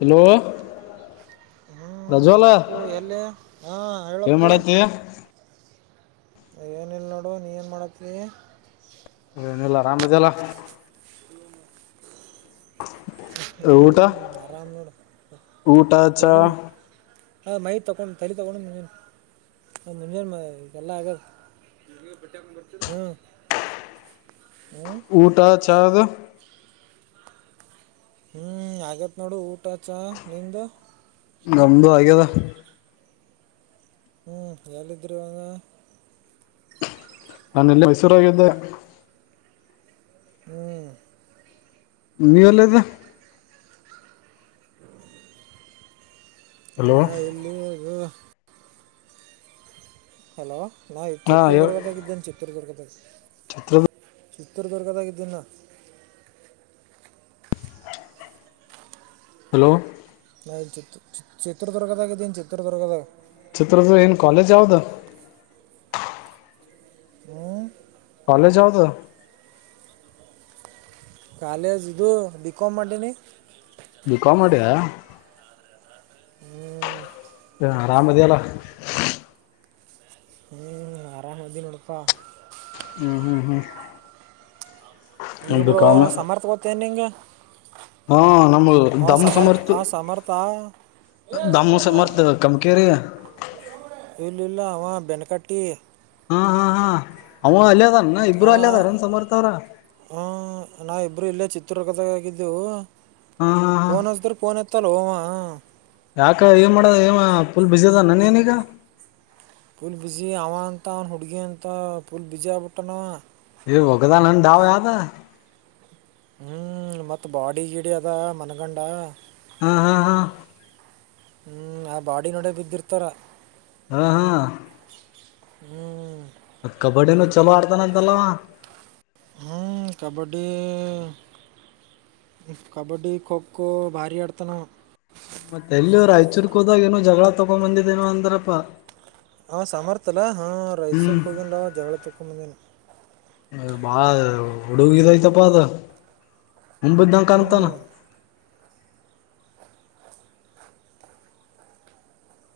Hello ಹ್ಮ್ ಪ್ರಜ್ವಲ ಅಪ್ಪು ಎಲ್ಲಿ ಹಾ ಏನ್ ಹೇಳಪ್ಪು ಮಾಡತಿ ಏನ ಇಲ್ಲ ನೋಡು ನೀ ಏನು ಮಾಡತ್ತೀ ಹ್ಮ್ ಆರಾಮ್ ಇದೆಯಲ್ಲ ಹ್ಮ ಊಟ ಹ್ಮ್ ಆರಾಮ ನರ ಊಟ ಚಾ ಹೋಗುದು ಹಾ ಮೈ ತೊಗೊಂಡು ತಳಿ ತೊಗೊಂಡು ನಿಂಜಾನನ್ ಅದು ನಿಂಜಾನನ್ ಇಗೆಲ್ಲ ಆಗದು ಹ್ಮ್ ಹ್ಮ ಊಟ ಚಾ ದ ಹ್ಮ್ ಆಗೇತ್ ನೋಡು ಊಟ ಚ ನಿಂದ ನಮ್ದುಆಗದ ಹ್ಮ್ ಎಲ್ಲ ಇದ್ರರುವಂಗ ನಾನ ಎಲ್ಲ ಮೈಸೂರಾಗಿದ್ದೆ ಹ್ಮ್ ನೀ ಒಲ್ಲದು ಹಲೋ ಏನಾ ಎಲ್ಲಿ ಇದು ಹಲೋ ನಾ ಹಾ ಚಿತ್ತೂರುದುರ್ಗದಾಗ ಇದಿದ್ದೇನೆ ಚಿತ್ತೂರುದುರ್ಗದಾಗ ತ್ರ ಸತ್ತರ್ ಬರ್ಗದಾಗಿದ್ದಿನ ಹಲೋ ನಾ ಚಿ ಚಿತ್ರದುರ್ಗದಾಗ ಇದ್ದನು ಚಿತ್ರದುರ್ಗದಾಗೆ ಚಿತ್ರರ್ದು ಏನ್ ಕಾಲೇಜ್ ಯಾವ್ದ ಹಾ ಕಾಲಜ ಹವುದು ಕಾಲ ಜ್ದು ಬಿಕೋಮ ಮಾಡ ನೀ ಬಿಕಾಂ ಮಾಡೆಯಾ ಹ್ಞೂ ಹ ಆರಾಮದಿಯಲ್ಲ ಹ್ಮ್ ಆರಾಮ್ ನಾವೆಲ್ದಿನಿ ನೋಡಪ್ಪ ಹ್ಮ್ ಹ್ಮ್ ಹ್ಮ್ ಬಿ ಇರ್ಬಿಡು ಕಾಮ್ ಸಮರ್ಥಗೊತೇನೆ ನಿಂಗೆ ಹಾ ನಮ್ಮ ಅವ ದಮ ಸಮರ್ಥ ಸಮಮರ್ತ್ತುು ಆ ಸಮರ್ಥ ದಾಮೂಸ ಮರ್ತ ಕಮಕರಿ ಇಲ ಇಲ್ಲ ಅವ ಬೆನಕಾಟ್ಟಿ ಹಾ ಹಾ ಹಾ ಅವ ಅಲ್ಯದನ ಇಬ್ಬರು ಅಲ್ ಅದಾರನ್ ಸಮರ್ಥವ್ರ ಹ ನಾವಿಬ್ರು ಇಲ್ಲೆ ಚಿತ್ತೂರ್ದಾಗ ಇದ್ದೇವು ಹಾ ಹಾ ಫೋನ್ ಹಚ್ಚಿದ್ರ್ ಫೋನ್ ಎತ್ ಎತ್ತಲೋ ಅವ. ಯಾಕ ಏನ್ ಮಾಡದ ಏವ ಫುಲ್ ಬಿಜಿ ಅದಾನ್ ಏನವ. ಫುಲ್ ಬಿಜಿ, ಅವಂತ ಅವ್ನ ಹುಡ್ಗಿ ಅಂತ ಪೂಲ್ ಬಿಜಿ ಆಗ್ಬಿಟ್ಟಾನವ. ಎ ವಗ್ದಾನ್ ಅಂತ ಯಾವ್ದಾ. ಹ್ಮ್ ಮತ್ ಬಾಡಿ ಗಿಡಿ ಆದ ಮನ್ಗಂಡ. ಹಾ ಹಾ ಹಾ ಹ್ಮ್ ಆ ಬಾಡಿ ನೋಡೆ ಬಿದ್ದಿರ್ತಾರ. ಹಾ ಹಾ ಹ್ಮ್ ಮತ್ ಕಬಡ್ಡಿನೂ ಚಲೋ ಆಡ್ತಾನಂತಲವ. ಹ್ಮ ಕಬಡ್ಡಿ. ಕಬಡ್ಡಿ ಖೋ ಖೋ ಭಾರಿ ಆಡ್ತಾನವ. ಮತ್ತೆ ಎಲ್ಲಿ ಅವ್ರು ಆಯಚೂರ್ಕ ಹೋದಾಗ ಏನೋ ಜಗಳ ತೊಗೊಂಡ್ ಬಂದಿದ್ದೇನೋ ಅಂದ್ರಪ್ಪಾ ಹಾಂ ಸಾಮರ್ಥ್ಯಲ್ಲ ಹಾಂ ಹ್ಮ್ ರಾಯಸೂರ್ಗೆ ಹೋಗಿಿಲ್ಲ ಜಗಳ ಚೌಕ ಮಂದ ಬಾಳ ಹುಡುಗಿದಯ್ತಪ್ಪ ಅದ ಮುಂಬಿದ ನಂ ಹ್ಞೂ ಕಾಣಂತಾನ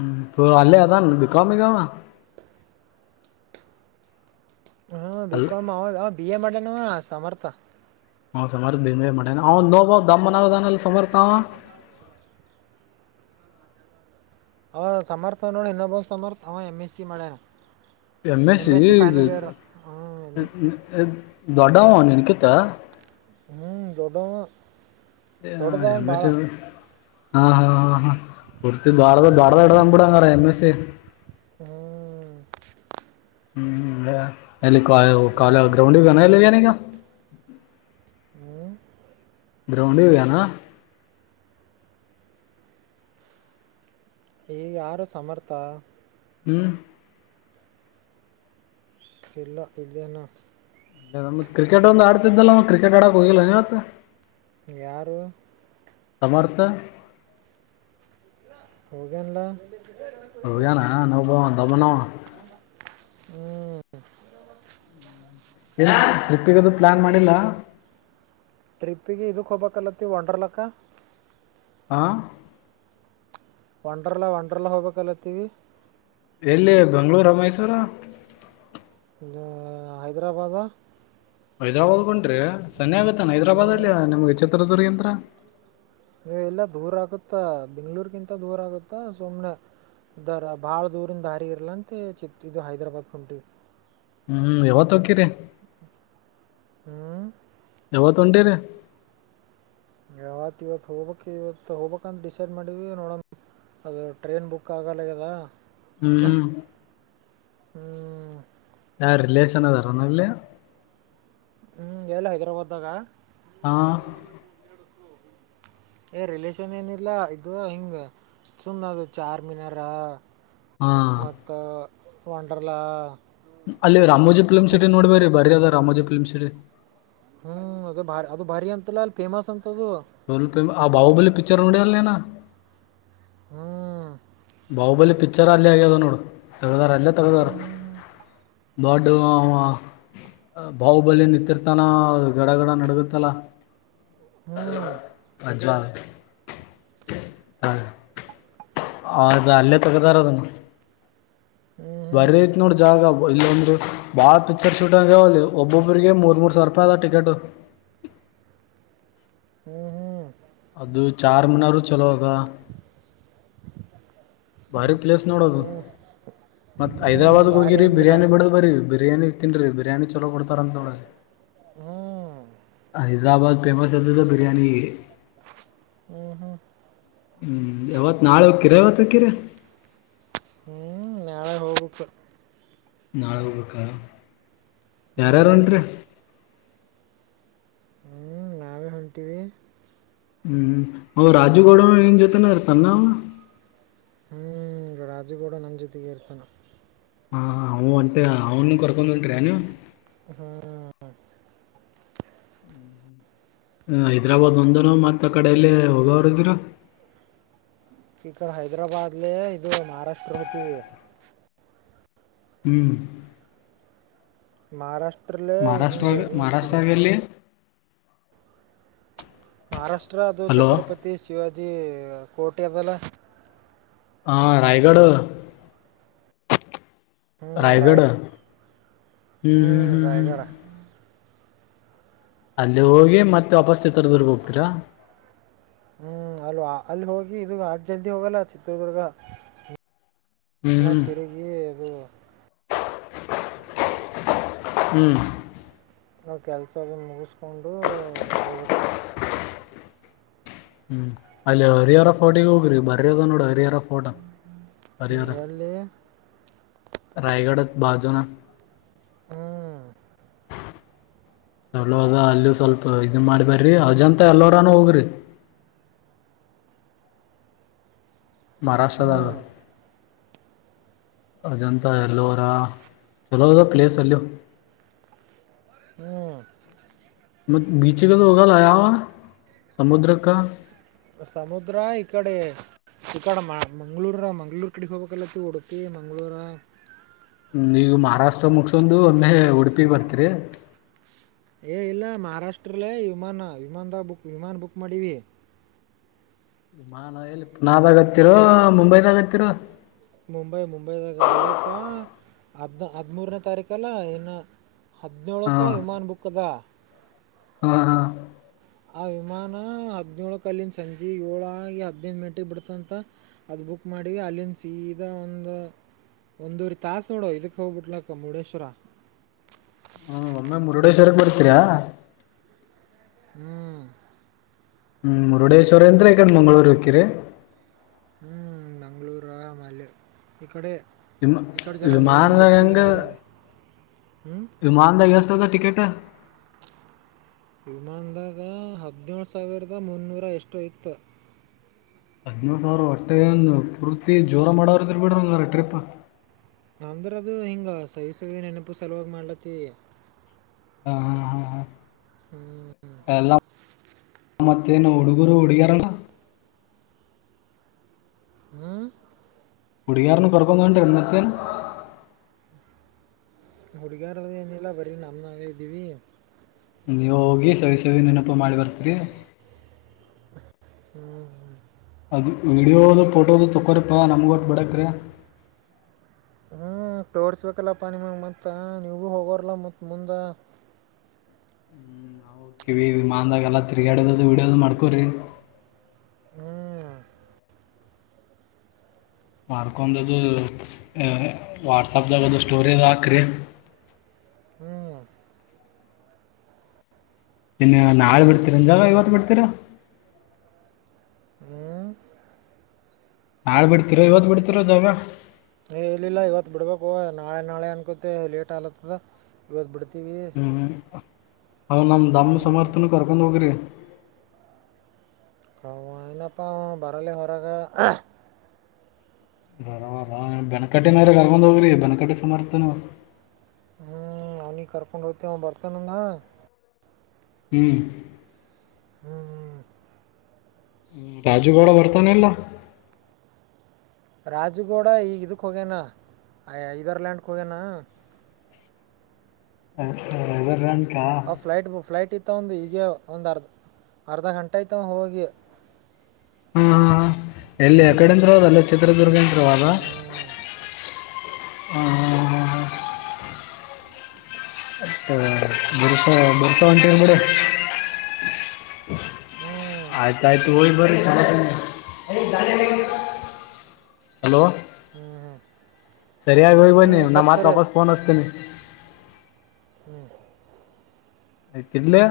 ಹ್ಮ್ ಪೂ ಅಲ್ಲಿೇ ಅದನ್ ಬಿಕ ಬಿಕಾಮಾ ಹ್ಞೂ ಅಲ್ಲ ಬಿಕಾಂ [unintelligible] ಬಿಎ ಮಾಡ್ಯಾನ್ ಅವ ಸಮರ್ಥ. ಅವ ಸಮರ್ಥ [unintelligible] ಮಾಡ್ಯಾನ್, ಅವ ಇನ್ನೊಬ್ಬ ದಮ್ಮನವ್ ಅದಾನಲ ಸಮರ್ಥ ಅವ. ಹಾ ಸಮರ್ಥ ಅನ್ನವ್ ಇನ್ನೊಬ್ಬ ಸಮರ್ಥ ಅವ ಎಂಎಸ್ಸಿ ಮಾಡ್ಯಾನ್. M S MSc final year ಹ ಎಂಎಸ್ಸಿ. ದೊಡ್ಡವವ ನಿನ್ಕಿತ. ಹ್ಞ ದೊಡ್ಡವ್. ಏ ಹಾ [unintelligible] ಹಾ ಹಾ ಹಾ ಹಾ ಪೂರ್ತಿ ದ್ವಾಡದ ದ್ವಾಡದ ಇಡದನ ಬಿಡು ಎಂಎಸ್ಸಿ. ಹ್ಮ್ ಹ್ಮ್ ಲೆ, ಎಲ್ಲಿ ಹ್ಞೂ [unintelligible] ಗ್ರೌಂಡಿಗ್ ಹೊಗ್ಯಾನೆನ್ ಎಲ್ಲಿ ಹೊಗ್ಯಾನಿಗ. ಹ್ಮ ಗ್ರೌಂಡಿಗೋಗ್ಯಾನ. ಎ ಯಾರೋ ಸಮರ್ಥ. ಹ್ಮ್ [unintelligible] ಇಲ್ಲ ಇದೇನಾ ಕ್ರಿಕೆಟ್ ಒಂದ್ ಆಡ್ತಿದ್ನಲವ ಕ್ರಿಕೆಟ್ ಆಡಕ್ ಹೋಗಿಲ್ಲೆನ್ ಇವತ್. ಯಾರು. ಸಮರ್ಥ. ಹೋಗ್ಯಾನ್ಲ. [inaudible] ಹೋಗ್ಯಾನ ಇನ್ನೊಬ್ಬ ದಮ್ಮನವ. ಹ್ಮ್ ಏನು ಟ್ರಿಪ್ಪಿಗದು ಪ್ಲಾನ್ ಮಾಡಿಲ್ಲ. ಟ್ರಿಪ್ಪಿಗಿ ಇದಕ್ ಹೋಗ್ಬೇಕ್ ಅಲ್ಲತೀವ್ ವಂಡರ್ಲಾಕ್. ಹಾ ವಂಡರ್ಲಾ ವಂಡರ್ಲಾ ಹೋಗಬೇಕಲತ್ತೀವಿ. ಎಲ್ಲಿ ಬೆಂಗ್ಳೂರೋ ಮೈಸೂರೋ. ಇದ ಹೈದರಾಬಾದಾ. ಹೈದರಾಬಾದಕ್ ಹೊಂಟೀರ ಸನೆಯಾಗುತ್ತೇನ್ ಹ್ಞೂ ಹೈದರಾಬಾದ್ ಅಲ್ಲಿ ನಿಮಗ್ ಚಿತ್ರದುರ್ಗಿಂತ್ರ. ಎ ಇಲ್ಲ ದೂರಾಗುತ್ತಾ ಬೆಂಗ್ಳೂರ್ಗಿಂತ ದೂರಾಗುತ್ತಾ ಸುಮ್ನೆ. ಇದರ ಬಾಳ ದೂರಿಂದಾರಿ ಇರ್ಲಾಂತ್ ಚಿತ್ ಇದು ಹೈದರಾಬಾದ್ಕೊಂಟೀವ್. ಹ್ಮ್ ಯಾವತ್ತು ಹೊಕ್ಕಿರಿ. ಹ್ಮ್ ಯಾವತ್ತೊಂಟಿರಿ. ಯಾವತ್ ಇವತ್ತು ಹೋಗ ಬೇಕು ಇವತ್ತು ಹೋಗಬೇಕಂತ ಡಿಸೈಡ್ ಮಾಡಿವ ನೋಡಣ ಅದು ಟ್ರೈನ್ ಬುಕ್ ಆಗಲ್ಲಗದಾ ಹ್ಮ್ ಹ್ಞೂ ಯಾರ ರಿಲೇಷನ್ ಅದಾರನಲ್ಲಿ ಹ್ಮ್ ಎಲ್ಲ ಹೈದರಾಬಾದ ನಾಗ ಹಾ ಏ ರಿಲೇಶನ್ ಏನಿಲ್ಲ ಇದು ಹಿಂಗ ಸುಮ್ ಅದು ಚಾರ ಮೀನಾರ ಹಾ ಮತ್ತು ವೆಂಡರಲಾ ಅಲ್ಲಿ ರಾಮಜಿ ಪೀಲ್ಮ್ ಸಿಟ ನೋಡ್ಬಿರಿ ಬರಿ ಅದ ರಾಮೋಜಿಫಿಮ್ ಸಿಟಿ ಹ್ಮ್ ಅದು ಬ ಅದು ಭಾರಿ ಅಂತಲ್ಲ ಅಲ್ಲಿ ಫೇಮಸ್ ಅಂತದು ಸೋಲ್ಪ ಆ ಬಾಹಬಲಿ ಪಿಕ್ಚರ್ ನುಡಿಯಲ್ ಹಾಂ ಬಾಹುಬಲಿ ಪಿಕ್ಚರ್ ಅಲ್ಲೇ ಆಗ್ಯದ ನೋಡು ತಗದಾರ ಅಲ್ಲೇ ಹ್ಞೂ ತಗದಾರ. ಹ್ಞೂ [unintelligible] ಅವ. ಬಾಹುಬಲಿ ನಿಂತಿರ್ತಾನ ಗಡ ಗಡ ನಡಗತ್ತಲ. ಹ್ಞೂ [unintelligible] ಸ ಹೌದು ಅಲ್ಲೇ ತಗದಾರ ಅದನ್ನು ಹ್ಞೂ ಬರ ಐತ್ ನೋಡ್ರ ಜಾಗ ಇಲ್ಲೊಂದ್ರರು ಬಾಳ ಪಿಕ್ಚರ್ ಶೂಟ್ ಆಂಗ್ಯಾವಲ್ಲಿ ಒಬ್ಬೊಬರಿಗೆ ಮೂರ್ ಸಾವಿರ ರೂಪಾಯಿದ ಟಿಕೆಟ್ ಹಾ ಹಾ ಅದು ಚಾರ್ ಮನವರು ಚಲೋ ಅದ ಬಾರಿ ಪ್ಲೇಸ್ ನೋಡೋದು ಮತ್ತ ಹ್ಞೂ ಹ್ಞೂ ಹೈದ್ರಾಬಾದ್ ಭಾರಿ ಹೋಗಿರಿ ಅಂದ್ರೆ ಬಿರಿಯಾನಿ ಹೋಡದ್ದು ಬರ ಬಿರಿಯಾನಿ ತಿನರಿ ಬಿರಿಯಾನಿ ಚಲೋ ಕೊಡ್ತಾರ ಅಂತ ಹೇಳಿ ಹ್ಞೂ ಹೈದ್ರಾಬಾದ್ ಪೇಮಸ್ ಇದು ಬಿರಯಾನ ಹಾ ಹಾ [unintelligible] ಹ್ಮ್ ಯಾವತ್ ನಾಳೆ ಹೋಗಿಕಿರ ಇವತ್ತು ಹೋಗಕಿರ ಹ್ಮ್ ನಾಳೆ ಹೋಗು ನಾಳೆ ಹೋಗ್ಬೇಕ ಹ್ಞೂ ಯಾರ ಯಾರ್ ಹೊಂಟರಿ ಟಿವ [inaudible] ಹ್ಮ್ ಮ ರಾಜುಗೌಡ ಏನ್ ಜೊತೆನ ತನ್ನ ಇ ರಾಜು ಗೌಡ್ ನಾನ್ ಜೊತೆಗೆ ಇರ್ತಾನೆ ಹಾ ಅವನ ಅಂತ ಅವನು ಕೊರಕೊಂಡ ಹೊಂಟರಿ ಎನ್ ಹಾ ಹೈದ್ರಾಬಾದ್ ಒಂದನು ಮತ್ತ ಆ ಕಡೆಯಲ್ಲಿ ಹೋಗವರು ಇದೀರು ಈಕರ್ ಹೈದ್ರಾಬಾದ್ಲೆ ಇದು ಮಹಾರಾಷ್ಟ್ರ ಹೋಗ್ತೀವಿ ಹ್ಮ್ ಮಹಾರಾಷ್ಟ್ರಲ್ಲೇ ಮಹಾರಾಷ್ಟ್ರಾಗ ಹಿಂಗೆ ಹಿಂಗ ಮಹಾರಾಷ್ಟ್ರಾಗ ಎಲ್ಲಿ ಮಹಾರಾಷ್ಟ್ರ ಅದು ಹಲೋ ಛತ್ರಪತಿ ಶಿವಾಜಿ ಕೋಟೆ ಅದಲ್ಲ ಹಾ ರಾಯಗಡ ಹ್ಞೂ ರಾಯಗಡ ರಾಯ್ ಹ್ಮ್ ಹ್ಞೂ ಹ್ಮ್ ಹ್ಮ್ ಹ್ಮ ರಾಯಗಢ ಅಲ್ಲಿ ಹೋಗಿ ಮತ್ತೆ ವಾಪಸ್ ಚಿತ್ರದುರ್ಗ ಹೋಗ್ತೀರಾ ಹ್ಮ್ ಅಲ್ವಾ ಅಲ್ಲಿ ಹೋಗಿ ಇದು ಅಷ್ಟು ಜಲ್ದಿ ಹೋಗಲ್ಲ ಚಿತ್ರದುರ್ಗ ಹ್ಮ್ ಎಲ್ಲ ಹ್ಮ್ ತಿರುಗಿ ಅದು ಹ್ಮ್ ನಾವು ಕೆಲಸನ್ನ ಮುಗಿಸ್ಕೊಂಡು ಹೋಗ್ಬೇಕು ಹ್ಮ್ ಅಲ್ಲರಿರ ಫೋಟಿಗೆ ಹೋಗ್ರಿ ಬರಿಯದ ನೋಡಿ ಹರಿಹರ ಫೋಟ ಹ್ಞೂ ಹರಿಹಾರ ಎಲ್ಲಿ ರಾಯಗಡತ್ ಬಾಜುನಾ ಹಾ ಸವಲ ಅದ ಅಲ್ಲ ಸ್ವಲ್ಪ ಇದನ್ನ ಮಾಡಿಬಾರ್ರಿ ಅಜಂತ ಎಲ್ಲರನುೂ ಹೋಗ್ರಿ ಹ್ಞೂ ಮಹಾರಾಷ್ಟ್ರದಾಗ ಅಜಂತ ಎಲ್ಲರ ಚಲೋ ಅದ ಪ್ಲೇಸ್ ಅಲ್ಲಿ ಹ್ಞ ಮ ಬಿಚಗ ಹೋಗ ಲಯಾವ ಸಮುದ್ರ ಕ ಸಮುದ್ರ ಇ ಕಡೆ ಚ ಕಾ ಮ ಮಂಗ್ಗಳೂರ ಮಂಗ್ಳೂರು ಕಡಿಗೆ ಹೋಗಬೇಕಲ್ಲತ್ತ ಓಡುತ್ತೀ ಮಂಗಳೂರ ಈಗವು ಮಾರಾಷ್ಟ್ರ ಮುಗಸೊಂಡಂದು ಒಮ್ಮೆ ಉಡುಪಿಗೆ ಬರ್ತೀರಿ ಏ ಇಲ್ಲ ಮಹಾರಾಷ್ಟ್ರಲ್ಲೇ ವಿಮಾನ ವಿಮಾನದ ಬುಕ್ ವಿಮಾನ ಬುಕ್ ಮಾಡೀ ಇಲ್ಲಿ ಮಾ ನ ಎಲ್ಲಿ ಪುನಾದಾಗತ್ತಿರೋ ಮುಂಬೈದಾಗತ್ತರೋ ಮುಂಬೈ ಮುಂಬೈದಾಗ ಐವತ್ತ ಹದನ ಹದಿಮೂರನೇ ತಾರೀಕಲ್ಲ ಇನ್ನು ಹಾ ಹದಿನೇಳಕ್ಕೆ ವಿಮಾನ್ ಬುಕ್ ಅದಾ ಹ್ಮ ಆ ವಿಮಾನ ಹದ್ನೇಳ ಕಲ್ಲಿಂದ ಸಂಜೆ ಏಳಾಗಿ ಹದದು್ ಮಿಂಟಿಗೆ ಬಿಡ್ತಂತ ಅದು ಬುಕ್ ಮಾಡೀ ಅಲ್ಲಿಂದ ಸೀದಾ ಒಂದು ಒಂದೂರಿ ತಾಸಸ್ ನೋಡೋ ಇದಕ್ಕೆ ಹೋಗ್ಬಿಟ್ಲಕ್ಕ ಮುರುಡೇಶ್ವರ ಹ್ಮ ಒಮ್ಮೆ ಮುರುಡೇಶ್ವರಕ್ಕೆ ಬರ್ತೀರಾ ಹ್ಮ್ ಹ್ಞೂ ಮುರುಡೇಶ್ವರಿ ಅಂತ್ರಕಂಡು ಮಂಗಳೂರು ಹಕ್ಕಿರಿ ಹ್ಮ್ ಬೆಂಗ್ಳೂರು ಮಲ್ಲಿೆ ಇಕಡೆ ವಿಮಾ ವಿಮನದಹೇಗ ಹ್ಞೂ ವಿಮಾನದಾರಿಗಸ್ತದ ಟಿಕಟ ವಿಮಾನದಾಗ ಹದಿನೇಳು ಸಾವಿರದ ಮುನ್ನೂರ ಎಷ್ಟು ಇತ್ತು ಹದ್ನೂರು ಸಾವಿರ ಅಷ್ಟೇ ಏಂದು ಪೂರ್ತಿ ಜೋರ ಮಾಡೋರ ಇದರ್ ಬಿಡ್ರಿ ಒಂಗಾರ ಟ್ರಿಪ್ ನಮ್ದ್ರ ಅದು ಹಿಂಗ ಸವಿ ಸವಿ ನೆನಪು ಸಲುವಾಗಿ ಮಾಡ್ಲತ್ತ ಹಾ ಹಾ ಹಾ ಎಲ್ಲ ಮತ್ತೇನ್ ಹುಡುಗರು ಹುಡುಗಾರಣ್ಣ ಹ್ಞೂ ಕುಡಗಾರನ್ನು ಕು ಕೊಡಂದೋ ಎಣ್ಣತೇನೆ ಹುಡ್ಗರದ ಏನಿಲ್ಲ ಬರೀ ನಮನಾಗ ಇದೀವಿ ನೀವು ಹೋಗಿ ಸವಿ ಸವಿ ನೆನಪ ಮಾಡಿ ಬರ್ತೀರಿ ಹ್ಮ ಅದು ವಿಡಿಯೋದು ಫೋಟೋ ಅದು ತೊಗೋರಿಪ್ಪಾ ನಮ್ಗೆ ಹೊಟ್ಟು ಬಡಕ ರೀ ಹ್ಮ್ ತೋರ್ಸ್ಬೇಕಲ್ಲ ಪಾನಿ ಮಾಗ ಮತ್ತ ನೀವಗೂ ಹೋಗೋರ್ಲ್ಲ ಮತ್ ಮುಂದ ಹ್ಮ್ ನಾವು ಕಿವಿ ಮಾಂದಾಗಲ್ಲ ತಿರ್ಗಾಡದದು ಹಡ್ಯದು್ ಮಾಡ್ಕೋ್ರಿ ಹ್ಮ್ ಮಾರ್ಡದು ವಾಟ್ಸಪ್ಗ ಅದು ಸ್ಟೋರದು್ ಹಾಕ್ರಿ ಹ್ಞೂ ನಿನ್ನ ನಾಳೆ ಬಿಡ್ತೀರಂ ಜಾಗ ಇವತ್ತು ಬಿಡ್ತೀರಾ ಹ್ಞೂ ನಾಳ ಬಿಡ್ತಿರ ಇವತ್ತು ಬಿಡ್ತಿರೋ ಜಾವ ಏ ಇಲ್ಲಿಲ್ಲ ಇವತ್ ಬಿಡ್ಬೇಕು ನಾಳೆ ನಾಳೆ ಅನ್ಕತ್ತ ಲೇಟ್ ಆಗ್ಲತ್ತದ ಇವತ್ತು ಬಿಡ್ತೀವಿ ಹ್ಮ್ ಅವ ನಮ್ಮ ಹ್ಞೂ ದಮ್ಮ ಸಮರ್ಥನ ಕರ್ಕೊಂಡ್ ಹೋಗ್ರಿ ಅವ ಏನಪ್ಪಾ ಬರಲ್ಲ ವರ್ಗ ಬವ ಬೆನಕಟ್ಟಿನ್ರ ಕರ್ಗೊಂಡ್ ಹೋಗ್ರಿ ಬೆನಕಟ್ಟಿ ಸಮರ್ಥನ ಹ್ಞೂ ಅವನಿಗೆ ಕರ್ಕೊಂಡು ಹೋಗ್ವ ಬರ್ತೇನಂದು ಹ್ಮ್ ಹ್ಮ್ ರಾಜು ಬೌಡ ಬರ್ತಾನೆಲ್ಲ ರಾಜಗೌಡ ಈಗ ಇದಕ್ಕೆ ಹೋಗ್ಯನಾ ಇದದರ್ಲ್ಯಾಂಡ್ಗೆ ಹೋಗ್ಯನಾ ಇದರ ಲ್ಯಾಂಡ್ ಗ ಆ ಫ್ಲಟ್ ಬ ಫ್ಲಟ್ ಇತ್ತು ಒಂದು ಈಗ ಒಂದು ಅರ್ಧ ಅರ್ಧ ಗಂಟೆ ಆತ ಹೋಗಿ ಹಾ ಹಾಂ ಎಲ್ಲಿ ಯ ಕಡೆಂದರು ಅದ ಅಲ್ಲ ಚಿತ್ರದುರ್ಗಂದರು ಅದ ಹ್ಞೂ ಹಾ ಹಾ ಹಾ ಹ ಬರ್ಸ ಬರ್ಸ ಒಂಟ ಬುಡೆ ಹ್ಮ ಆಯ್ತ ಆಯ್ತು ಹೋಗಿದ್ ಬರ್ರಿ ಬರಿ ಚ ಹಲೋ ಸರಿಯಾಗಿ ಹೋಗ್ ಹ್ಞೂ ಬನ್ನಿವು ನಮ್ಮ ಸರಿ ಮಾ ಸರಿ ವಾಪಸ್ ಪೂನ್ ಹಿಸತೀನಿ ಹ್ಮ್ ಇದ್ರೆ